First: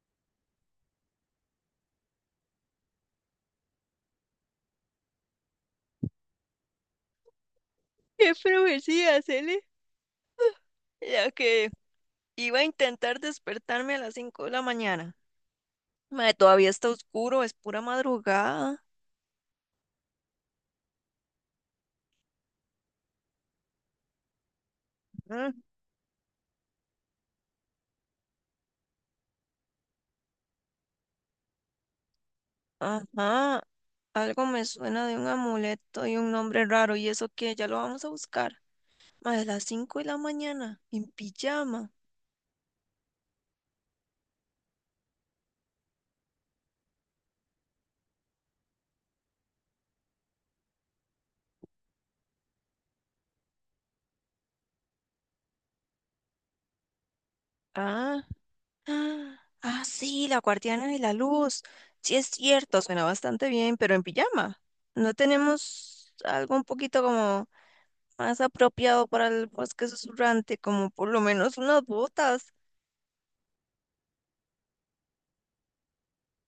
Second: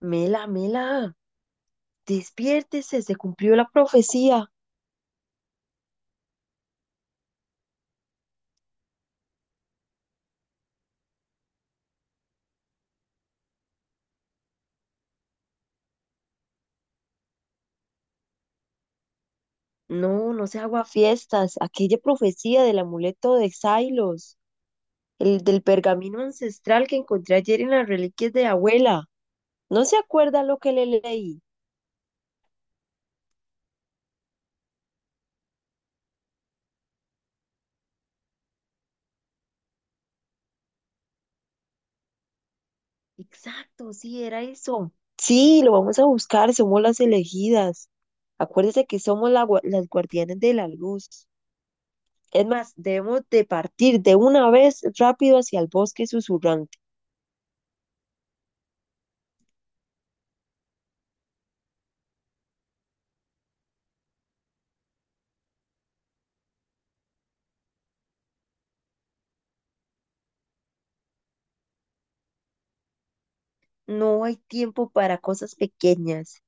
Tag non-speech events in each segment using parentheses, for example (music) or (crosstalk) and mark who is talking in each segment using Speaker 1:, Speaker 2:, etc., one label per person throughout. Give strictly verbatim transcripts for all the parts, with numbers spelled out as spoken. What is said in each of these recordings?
Speaker 1: Mela, Mela, despiértese, se cumplió la profecía.
Speaker 2: ¿Qué profecía, Cele? Ya que iba a intentar despertarme a las cinco de la mañana. Mae, todavía está oscuro, es pura madrugada.
Speaker 1: No, no se haga fiestas, aquella profecía del amuleto de Xylos, el
Speaker 2: Mm.
Speaker 1: del pergamino ancestral que encontré ayer en las reliquias de abuela. ¿No se acuerda lo que le leí?
Speaker 2: Ajá, algo me suena de un amuleto y un nombre raro. ¿Y eso qué? Ya lo vamos a buscar. Mae, a las cinco de la mañana, en pijama.
Speaker 1: Exacto, sí, era eso. Sí, lo vamos a buscar, somos las elegidas. Acuérdese que somos la gua- las guardianes de la luz. Es más, debemos de partir de una vez rápido hacia el bosque susurrante.
Speaker 2: Ah, ah, ah, sí, la guardiana de la luz. Sí, es cierto, suena bastante bien, pero en pijama. ¿No tenemos algo un poquito como más apropiado para el bosque susurrante, como por lo menos unas botas,
Speaker 1: No hay tiempo para cosas pequeñas.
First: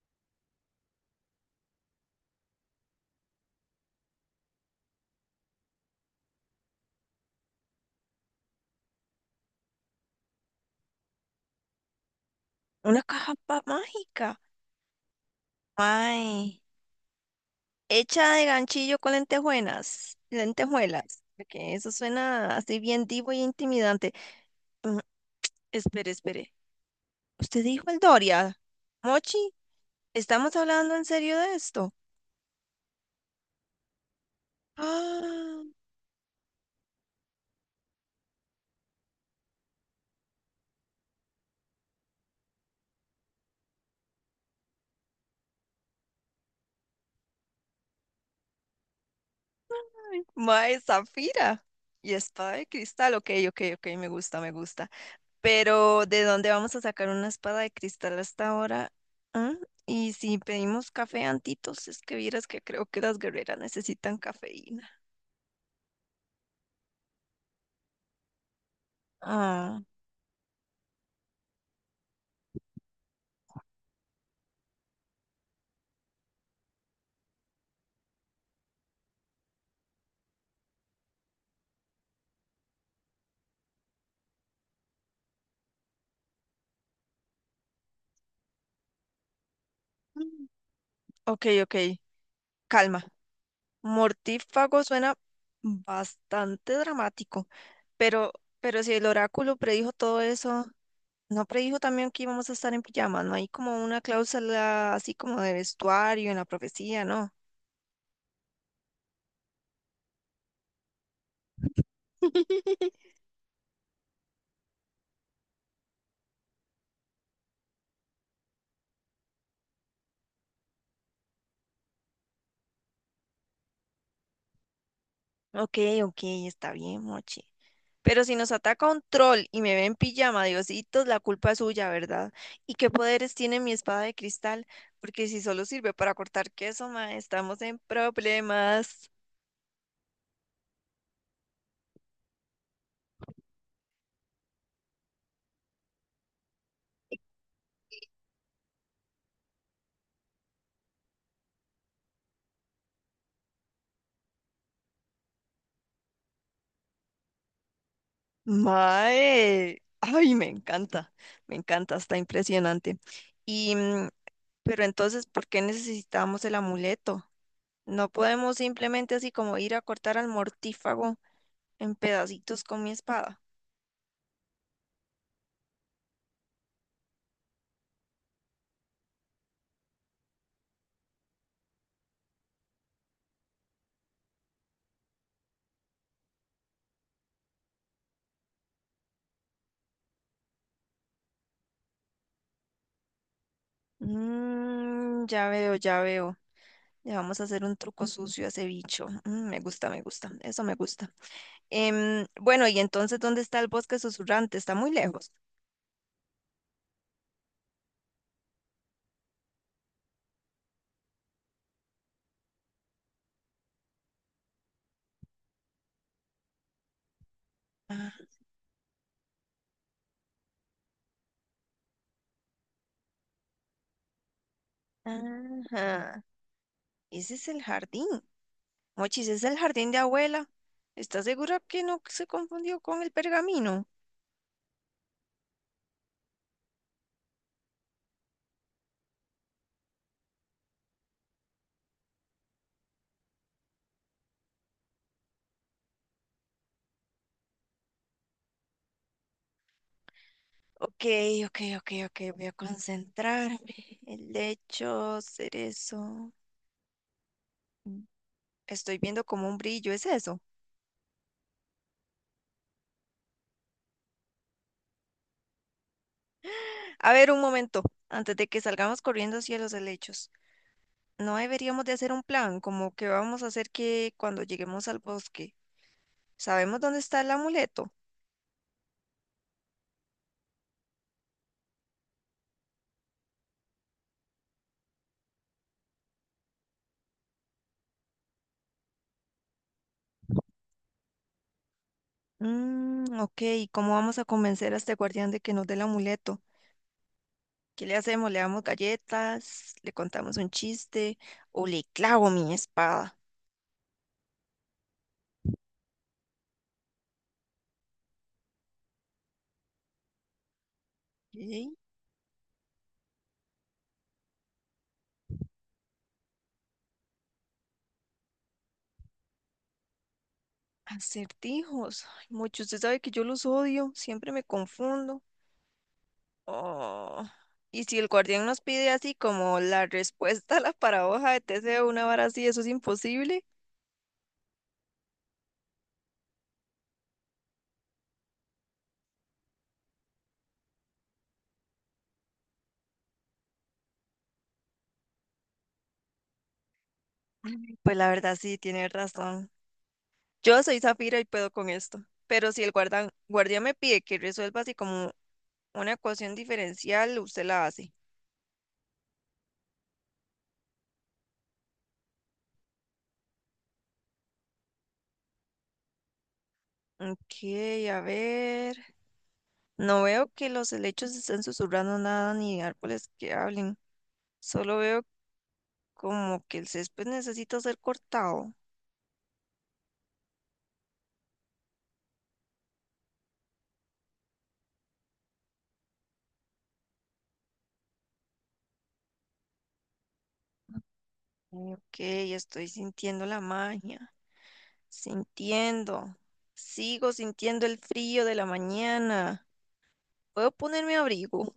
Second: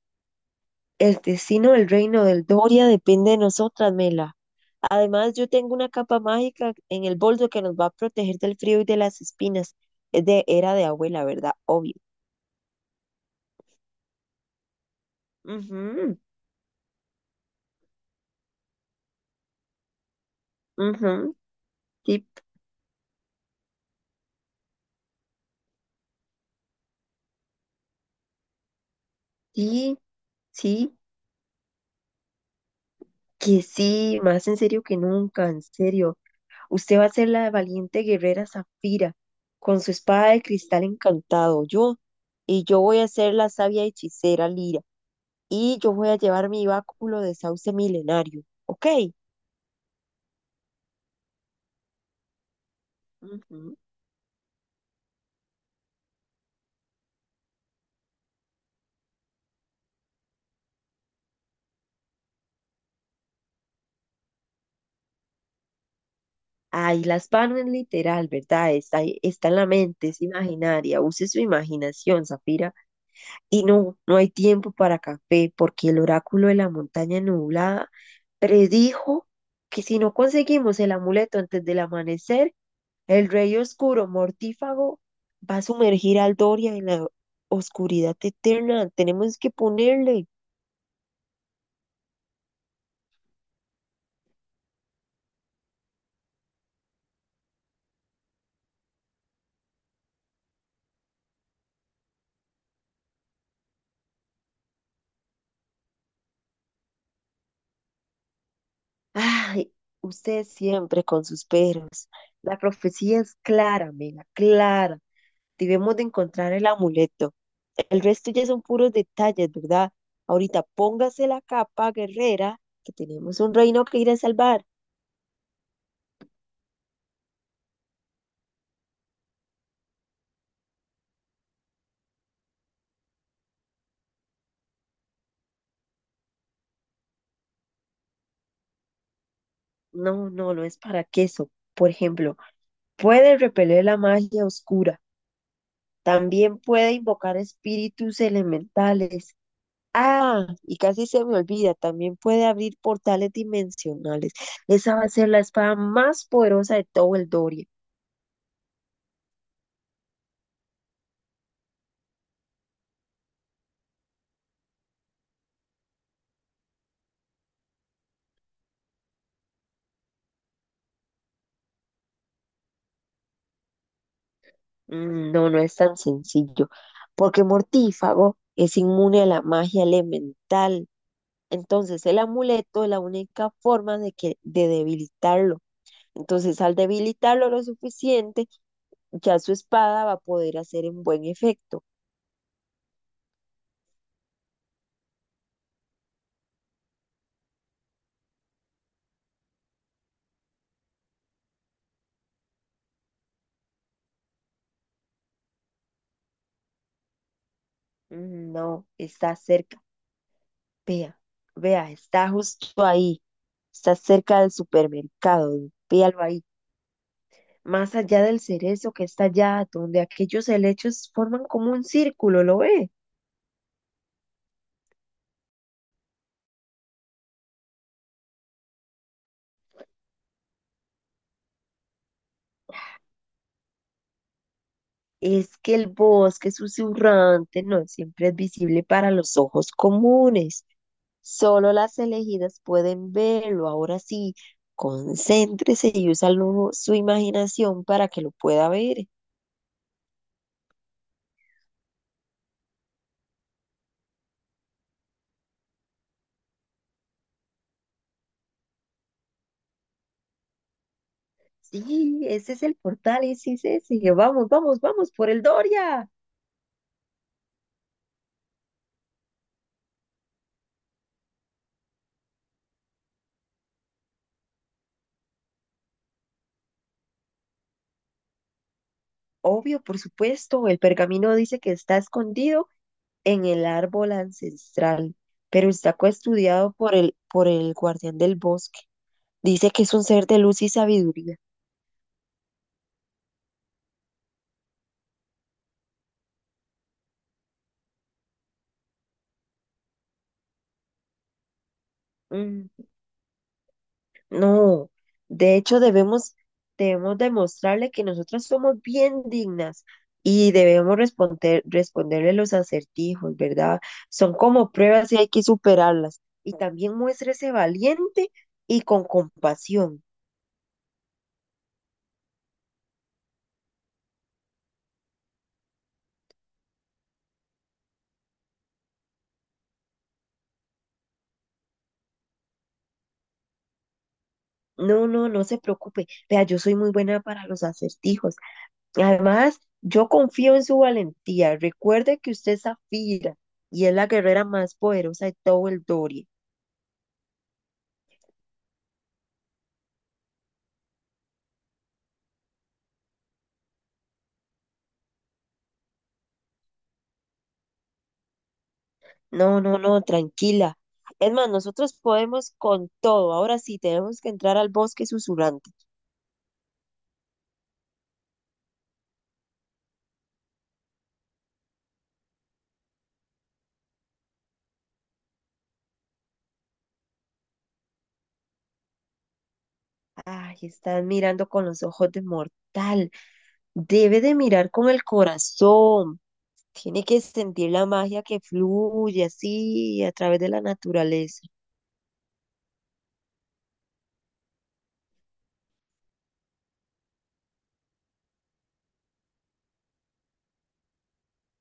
Speaker 1: El destino del reino del Doria depende de nosotras, Mela. Además, yo tengo una capa mágica en el bolso que nos va a proteger del frío y de las espinas. Es de era de abuela, ¿verdad? Obvio.
Speaker 2: una caja pa- mágica?
Speaker 1: Ujú,
Speaker 2: Ay, hecha de ganchillo con lentejuelas, lentejuelas,
Speaker 1: ujú,
Speaker 2: porque eso
Speaker 1: sí,
Speaker 2: suena así bien divo y intimidante. Mm, Espere, espere. ¿Usted dijo el Doria? Mochi,
Speaker 1: sí,
Speaker 2: ¿estamos hablando
Speaker 1: sí,
Speaker 2: en serio de esto?
Speaker 1: que sí, más en
Speaker 2: (gasps)
Speaker 1: serio que nunca, en
Speaker 2: ¡Ah!
Speaker 1: serio. Usted va a ser la valiente guerrera Zafira, con su espada de cristal encantado. Yo, y yo voy a ser la sabia hechicera Lira. Y yo voy a llevar mi báculo de sauce milenario, ¿ok?
Speaker 2: Mae, Zafira y espada de cristal. Ok, ok,
Speaker 1: Ujú.
Speaker 2: ok, me gusta, me gusta. Pero ¿de dónde vamos a sacar una espada de cristal hasta ahora? ¿Ah? Y si pedimos café antitos, es que vieras que creo que las guerreras necesitan cafeína.
Speaker 1: Ahí las pan es literal, ¿verdad? Está, ahí- está en la
Speaker 2: Ah,
Speaker 1: mente, es imaginaria. Use su imaginación, Zafira. Y no, no hay tiempo para café, porque el oráculo de la montaña nublada predijo que si no conseguimos el amuleto antes del amanecer, el rey oscuro mortífago va a sumergir al Doria en la oscuridad eterna. Tenemos que ponerle.
Speaker 2: mm, ok, ok, calma. Mortífago suena bastante dramático, pero, pero si el oráculo predijo todo eso, ¿no predijo también que íbamos a estar en pijama? ¿No hay como una cláusula así como de vestuario en la profecía, no?
Speaker 1: Ay, usted siempre con sus peros. La profecía es clara, Mela, clara. Debemos de encontrar el amuleto. El resto ya son puros detalles, ¿verdad? Ahorita póngase la capa, guerrera, que tenemos un reino que ir a salvar.
Speaker 2: Ok, ok, está bien, Mochi. Pero si nos ataca un troll y me ve en pijama, Diositos, la culpa es suya, ¿verdad? ¿Y qué poderes tiene mi espada de cristal? Porque si solo sirve para cortar queso, mae, estamos en problemas.
Speaker 1: No, no, no es para queso. Por ejemplo, puede repeler la magia oscura. También puede invocar espíritus elementales. Ah, y casi se me olvida, también puede abrir portales dimensionales. Esa va a ser la espada más poderosa de todo el Doria.
Speaker 2: Mae, ay, me encanta, me encanta, está impresionante. Y, mm, pero entonces, ¿por qué necesitamos el amuleto? No podemos simplemente así como ir a cortar al mortífago en pedacitos con mi espada.
Speaker 1: Mm, no, no es tan sencillo, porque Mortífago es inmune a la magia elemental. Entonces, el amuleto es la única forma de que de debilitarlo. Entonces, al debilitarlo lo suficiente, ya su espada va a poder hacer un buen efecto.
Speaker 2: Mm, ya veo, ya veo. Le vamos a hacer un truco sucio a ese bicho. Mm, me gusta, me gusta. Eso me gusta. Em, bueno, y entonces, ¿dónde está el bosque susurrante? Está muy lejos.
Speaker 1: Mm, no, está cerca. Vea, vea, está justo ahí. Está cerca del supermercado. Véalo ahí. Más allá del cerezo que está allá, donde aquellos helechos forman como un círculo, ¿lo ve?
Speaker 2: Ajá. Ese es el jardín. Mochis, es el jardín de abuela. ¿Estás segura que no se confundió con el pergamino?
Speaker 1: Es que el bosque susurrante no siempre es visible para los ojos comunes. Solo las elegidas pueden verlo. Ahora sí, concéntrese y usa lo- su imaginación para que lo pueda ver.
Speaker 2: Ok, ok, ok, ok. Voy a concentrarme. El lecho, cerezo. Mm, Estoy viendo como un brillo. ¿Es eso?
Speaker 1: Sí, ese es el portal, ese es ese. Vamos, vamos, vamos por el Doria.
Speaker 2: A ver, un momento. Antes de que salgamos corriendo hacia los helechos. No deberíamos de hacer un plan, como que vamos a hacer que cuando lleguemos al bosque, ¿sabemos dónde está el amuleto?
Speaker 1: Obvio, por supuesto, el pergamino dice que está escondido en el árbol ancestral, pero está custodiado por el, por el guardián del bosque. Dice que es un ser de luz y sabiduría.
Speaker 2: Mm, ok, ¿y cómo vamos a convencer a este guardián de que nos dé el amuleto? ¿Qué le hacemos? ¿Le damos galletas? ¿Le contamos un chiste? ¿O le clavo mi
Speaker 1: Mm,
Speaker 2: espada?
Speaker 1: no, de hecho debemos, debemos demostrarle que nosotras somos bien dignas y debemos responder,
Speaker 2: Ey,
Speaker 1: responderle los acertijos, ¿verdad? Son como pruebas y hay que superarlas. Y también muéstrese valiente y con compasión.
Speaker 2: acertijos. Ay, mucho, usted sabe que yo los odio, siempre me confundo. Oh. Y si el guardián nos pide así como la respuesta a la paradoja de Teseo, una vara así, eso es imposible.
Speaker 1: No, no, no se preocupe. Vea, yo soy muy buena para los acertijos. Además, yo confío en su valentía. Recuerde que usted es Zafira y es la guerrera más poderosa de todo el Doria.
Speaker 2: Pues la verdad sí, tiene razón. Yo soy Zafira y puedo con esto, pero si el guardan- guardia me pide que resuelva así como una ecuación diferencial, usted la hace.
Speaker 1: No, no, no, tranquila. Es más, nosotros podemos con todo. Ahora sí, tenemos que entrar al bosque susurrante.
Speaker 2: Ok, a ver. No veo que los helechos estén susurrando nada ni árboles que hablen. Solo veo como que el césped necesita ser cortado.
Speaker 1: Ay, están mirando con los ojos de mortal. Debe de mirar con el corazón. Tiene que sentir la magia que fluye así a través de la naturaleza.
Speaker 2: Ok, estoy sintiendo la magia. Sintiendo. Sigo sintiendo el frío de la mañana. ¿Puedo ponerme abrigo?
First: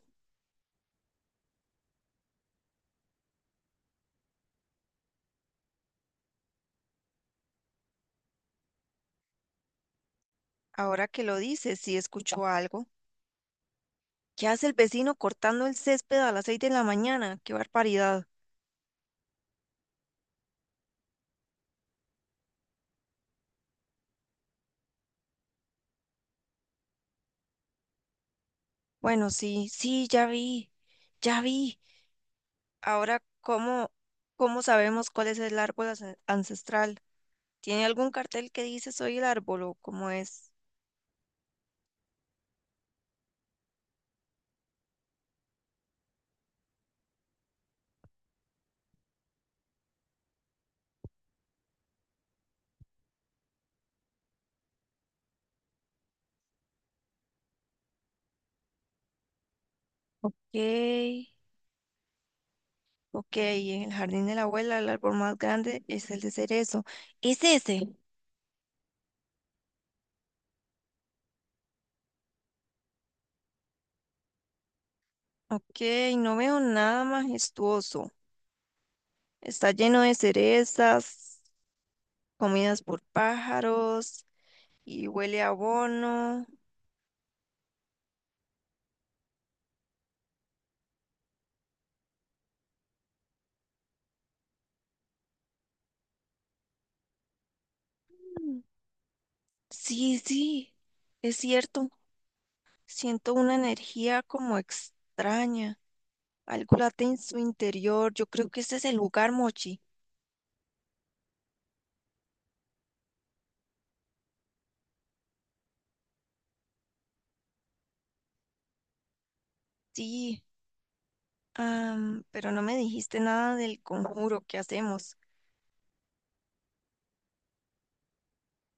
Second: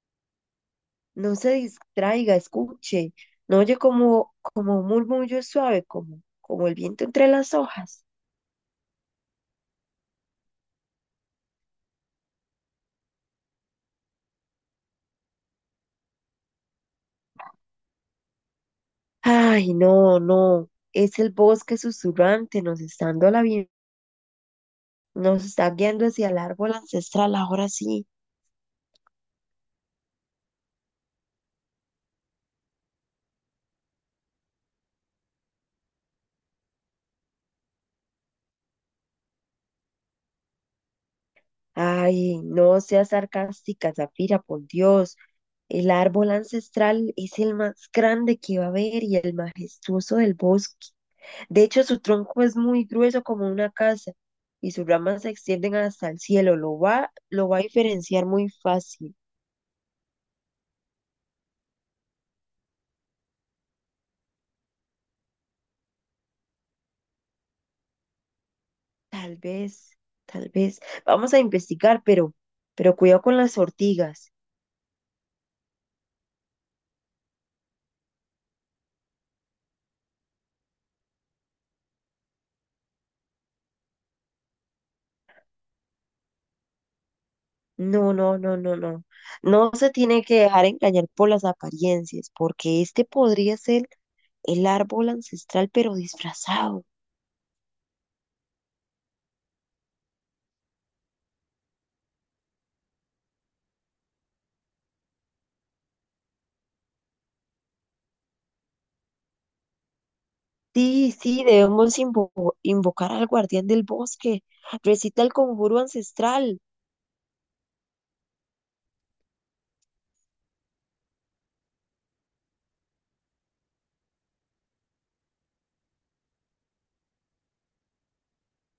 Speaker 1: No se distraiga, escuche, no oye como, como un murmullo suave, como, como el viento entre las hojas.
Speaker 2: Ahora que lo dices, sí escucho algo. ¿Qué hace el vecino cortando el césped a las seis de la mañana? ¡Qué barbaridad!
Speaker 1: Ay, no, no, es el bosque susurrante, nos está dando la bien- nos está guiando hacia el árbol ancestral, ahora sí.
Speaker 2: Bueno, sí, sí, ya vi, ya vi. Ahora, ¿cómo, cómo sabemos cuál es el árbol ance- ancestral? ¿Tiene algún cartel que dice soy el árbol o cómo es?
Speaker 1: Ay, no seas sarcástica, Zafira, por Dios. El árbol ancestral es el más grande que va a haber y el majestuoso del bosque. De hecho, su tronco es muy grueso como una casa y sus ramas se extienden hasta el cielo. Lo va, lo va a diferenciar muy fácil.
Speaker 2: Ok, ok, en el jardín de la abuela el árbol más grande es el de cerezo. ¿Es ese?
Speaker 1: Tal vez, tal vez. Vamos a investigar, pero, pero cuidado con las ortigas.
Speaker 2: Ok, no veo nada majestuoso. Está lleno de cerezas, comidas por pájaros y huele a abono.
Speaker 1: No, no, no, no, no. No se tiene que dejar engañar por las apariencias, porque este podría ser el árbol ancestral, pero disfrazado.
Speaker 2: Mm, sí, sí, es cierto. Siento una energía como extraña, algo late en su interior. Yo creo que ese es el lugar, Mochi.
Speaker 1: Sí, sí, debemos invo- invocar al guardián del bosque. Recita el conjuro ancestral.
Speaker 2: Sí, am, pero no me dijiste nada del conjuro que hacemos.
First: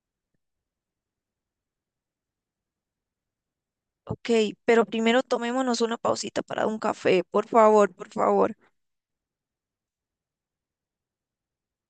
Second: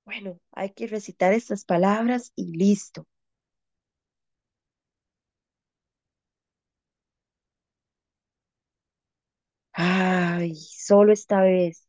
Speaker 1: Bueno, hay que recitar estas palabras y listo.
Speaker 2: Ok, pero primero tomémonos una pausita para un café, por favor, por favor.
Speaker 1: Ay, solo esta vez.